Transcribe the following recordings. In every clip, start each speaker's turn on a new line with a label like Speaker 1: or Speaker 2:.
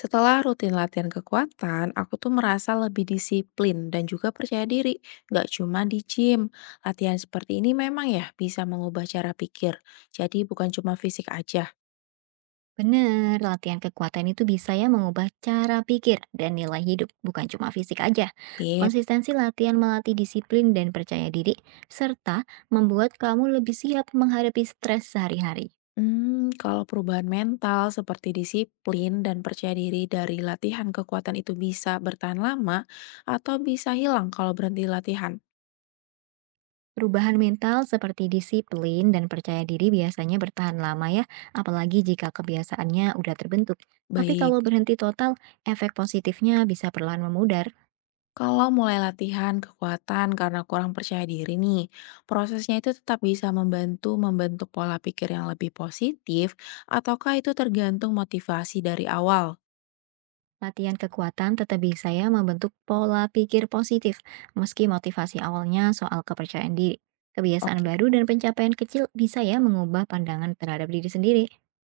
Speaker 1: Setelah rutin latihan kekuatan, aku tuh merasa lebih disiplin dan juga percaya diri, gak cuma di gym. Latihan seperti ini memang ya bisa mengubah cara pikir, jadi bukan cuma fisik aja.
Speaker 2: Bener latihan kekuatan itu bisa ya mengubah cara pikir dan nilai hidup, bukan cuma fisik aja.
Speaker 1: Sip.
Speaker 2: Konsistensi latihan melatih disiplin dan percaya diri, serta membuat kamu lebih siap menghadapi stres sehari-hari.
Speaker 1: Hmm, kalau perubahan mental seperti disiplin dan percaya diri dari latihan kekuatan itu bisa bertahan lama atau bisa hilang kalau berhenti latihan.
Speaker 2: Perubahan mental seperti disiplin dan percaya diri biasanya bertahan lama ya, apalagi jika kebiasaannya udah terbentuk. Tapi
Speaker 1: Baik.
Speaker 2: kalau berhenti total, efek positifnya bisa perlahan memudar.
Speaker 1: Kalau mulai latihan kekuatan karena kurang percaya diri nih, prosesnya itu tetap bisa membantu membentuk pola pikir yang lebih positif, ataukah itu tergantung motivasi dari awal?
Speaker 2: Latihan kekuatan tetap bisa ya membentuk pola pikir positif, meski motivasi awalnya soal kepercayaan diri. Kebiasaan
Speaker 1: Oke,
Speaker 2: baru dan pencapaian kecil bisa ya mengubah pandangan terhadap diri sendiri.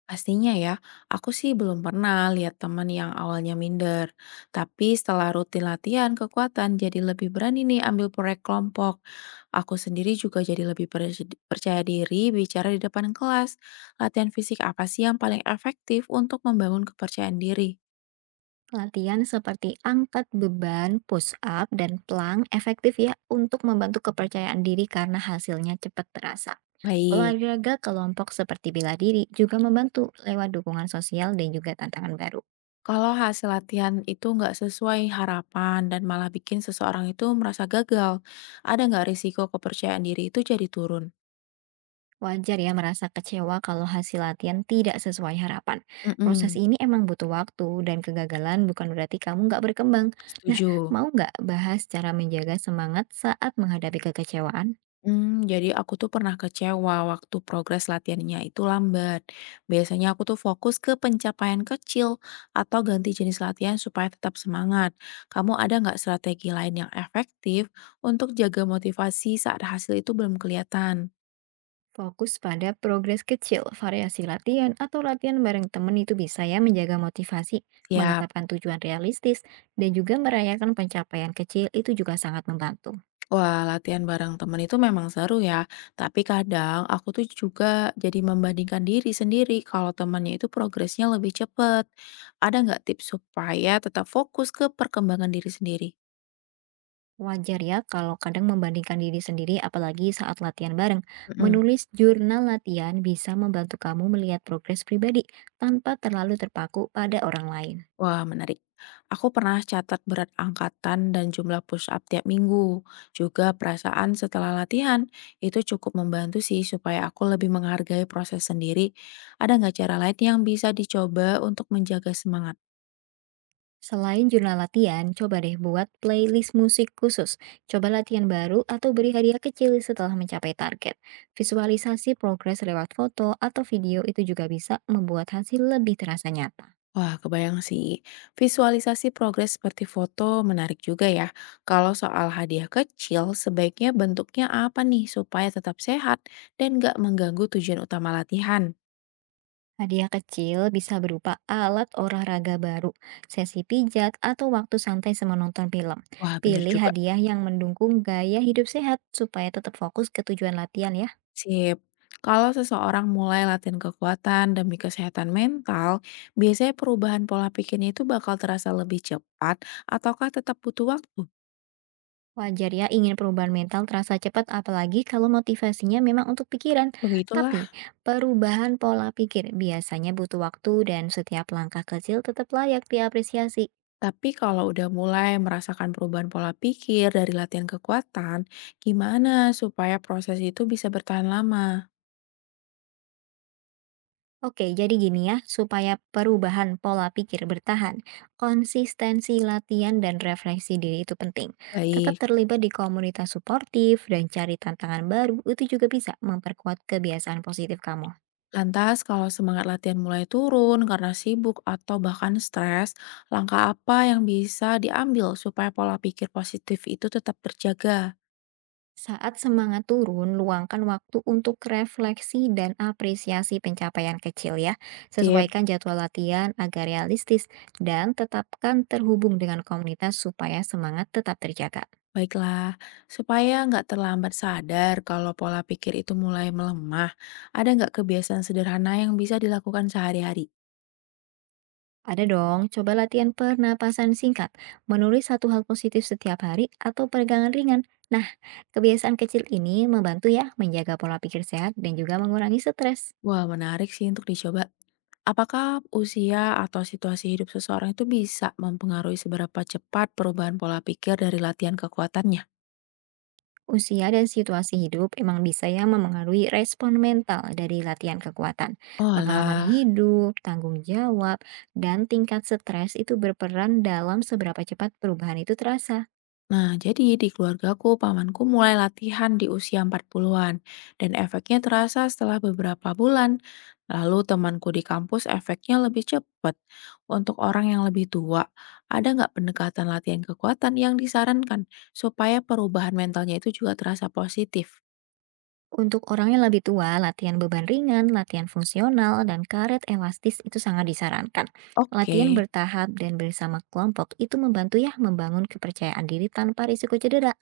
Speaker 1: pastinya ya, aku sih belum pernah lihat teman yang awalnya minder. Tapi setelah rutin latihan kekuatan, jadi lebih berani nih ambil proyek kelompok. Aku sendiri juga jadi lebih percaya diri bicara di depan kelas. Latihan fisik apa sih yang paling efektif untuk membangun kepercayaan diri?
Speaker 2: Latihan seperti angkat beban, push up, dan plank efektif ya untuk membantu kepercayaan diri karena hasilnya cepat terasa.
Speaker 1: Baik,
Speaker 2: Olahraga kelompok seperti bela diri juga membantu lewat dukungan sosial dan juga tantangan baru.
Speaker 1: kalau hasil latihan itu nggak sesuai harapan dan malah bikin seseorang itu merasa gagal, ada nggak risiko kepercayaan diri itu jadi turun?
Speaker 2: Wajar ya merasa kecewa kalau hasil latihan tidak sesuai harapan. Proses
Speaker 1: Mm-mm.
Speaker 2: ini emang butuh waktu dan kegagalan bukan berarti kamu nggak berkembang. Nah,
Speaker 1: Setuju.
Speaker 2: mau nggak bahas cara menjaga semangat saat menghadapi kekecewaan?
Speaker 1: Hmm, jadi aku tuh pernah kecewa waktu progres latihannya itu lambat. Biasanya aku tuh fokus ke pencapaian kecil atau ganti jenis latihan supaya tetap semangat. Kamu ada nggak strategi lain yang efektif untuk jaga motivasi saat hasil itu belum kelihatan?
Speaker 2: Fokus pada progres kecil, variasi latihan, atau latihan bareng temen itu bisa ya menjaga motivasi,
Speaker 1: Siap.
Speaker 2: menetapkan tujuan realistis, dan juga merayakan pencapaian kecil itu juga sangat membantu.
Speaker 1: Wah, latihan bareng temen itu memang seru ya. Tapi kadang aku tuh juga jadi membandingkan diri sendiri kalau temannya itu progresnya lebih cepet. Ada nggak tips supaya tetap fokus ke perkembangan diri sendiri?
Speaker 2: Wajar ya kalau kadang membandingkan diri sendiri apalagi saat latihan bareng.
Speaker 1: Mm-mm.
Speaker 2: Menulis jurnal latihan bisa membantu kamu melihat progres pribadi tanpa terlalu terpaku pada orang lain.
Speaker 1: Wah, menarik. Aku pernah catat berat angkatan dan jumlah push up tiap minggu. Juga perasaan setelah latihan. Itu cukup membantu sih supaya aku lebih menghargai proses sendiri. Ada nggak cara lain yang bisa dicoba untuk menjaga semangat?
Speaker 2: Selain jurnal latihan, coba deh buat playlist musik khusus. Coba latihan baru atau beri hadiah kecil setelah mencapai target. Visualisasi progres lewat foto atau video itu juga bisa membuat hasil lebih terasa nyata.
Speaker 1: Wah, kebayang sih. Visualisasi progres seperti foto menarik juga ya. Kalau soal hadiah kecil, sebaiknya bentuknya apa nih supaya tetap sehat dan nggak mengganggu tujuan utama latihan?
Speaker 2: Hadiah kecil bisa berupa alat olahraga baru, sesi pijat, atau waktu santai menonton film.
Speaker 1: Wah, bener
Speaker 2: Pilih
Speaker 1: juga.
Speaker 2: hadiah yang mendukung gaya hidup sehat supaya tetap fokus ke tujuan latihan ya.
Speaker 1: Sip. Kalau seseorang mulai latihan kekuatan demi kesehatan mental, biasanya perubahan pola pikirnya itu bakal terasa lebih cepat ataukah tetap butuh waktu?
Speaker 2: Wajar ya ingin perubahan mental terasa cepat apalagi kalau motivasinya memang untuk pikiran.
Speaker 1: Begitulah.
Speaker 2: Tapi perubahan pola pikir biasanya butuh waktu dan setiap langkah kecil tetap layak diapresiasi.
Speaker 1: Tapi kalau udah mulai merasakan perubahan pola pikir dari latihan kekuatan, gimana supaya proses itu bisa bertahan lama?
Speaker 2: Oke, jadi gini ya, supaya perubahan pola pikir bertahan, konsistensi latihan dan refleksi diri itu penting. Tetap
Speaker 1: Baik.
Speaker 2: terlibat di komunitas suportif dan cari tantangan baru itu juga bisa memperkuat kebiasaan positif kamu.
Speaker 1: Lantas, kalau semangat latihan mulai turun karena sibuk atau bahkan stres, langkah apa yang bisa diambil supaya pola pikir positif itu tetap terjaga?
Speaker 2: Saat semangat turun, luangkan waktu untuk refleksi dan apresiasi pencapaian kecil ya.
Speaker 1: Sip.
Speaker 2: Sesuaikan jadwal latihan agar realistis dan tetapkan terhubung dengan komunitas supaya semangat tetap terjaga.
Speaker 1: Baiklah, supaya nggak terlambat sadar kalau pola pikir itu mulai melemah, ada nggak kebiasaan sederhana yang bisa dilakukan sehari-hari?
Speaker 2: Ada dong, coba latihan pernapasan singkat, menulis satu hal positif setiap hari, atau peregangan ringan. Nah, kebiasaan kecil ini membantu ya menjaga pola pikir sehat dan juga mengurangi stres.
Speaker 1: Wah, menarik sih untuk dicoba. Apakah usia atau situasi hidup seseorang itu bisa mempengaruhi seberapa cepat perubahan pola pikir dari latihan kekuatannya?
Speaker 2: Usia dan situasi hidup emang bisa ya memengaruhi respon mental dari latihan kekuatan. Pengalaman
Speaker 1: Oalah.
Speaker 2: hidup, tanggung jawab, dan tingkat stres itu berperan dalam seberapa cepat perubahan itu terasa.
Speaker 1: Nah, jadi di keluargaku, pamanku mulai latihan di usia 40-an, dan efeknya terasa setelah beberapa bulan. Lalu temanku di kampus efeknya lebih cepat. Untuk orang yang lebih tua, ada nggak pendekatan latihan kekuatan yang disarankan supaya perubahan mentalnya itu juga terasa positif?
Speaker 2: Untuk orang yang lebih tua, latihan beban ringan, latihan fungsional, dan karet elastis itu sangat disarankan. Latihan
Speaker 1: Oke.
Speaker 2: bertahap dan bersama kelompok itu membantu ya membangun kepercayaan diri tanpa risiko cedera.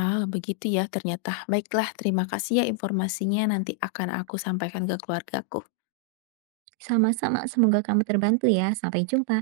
Speaker 1: Ah, begitu ya ternyata. Baiklah, terima kasih ya informasinya. Nanti akan aku sampaikan ke keluargaku.
Speaker 2: Sama-sama, semoga kamu terbantu ya. Sampai jumpa.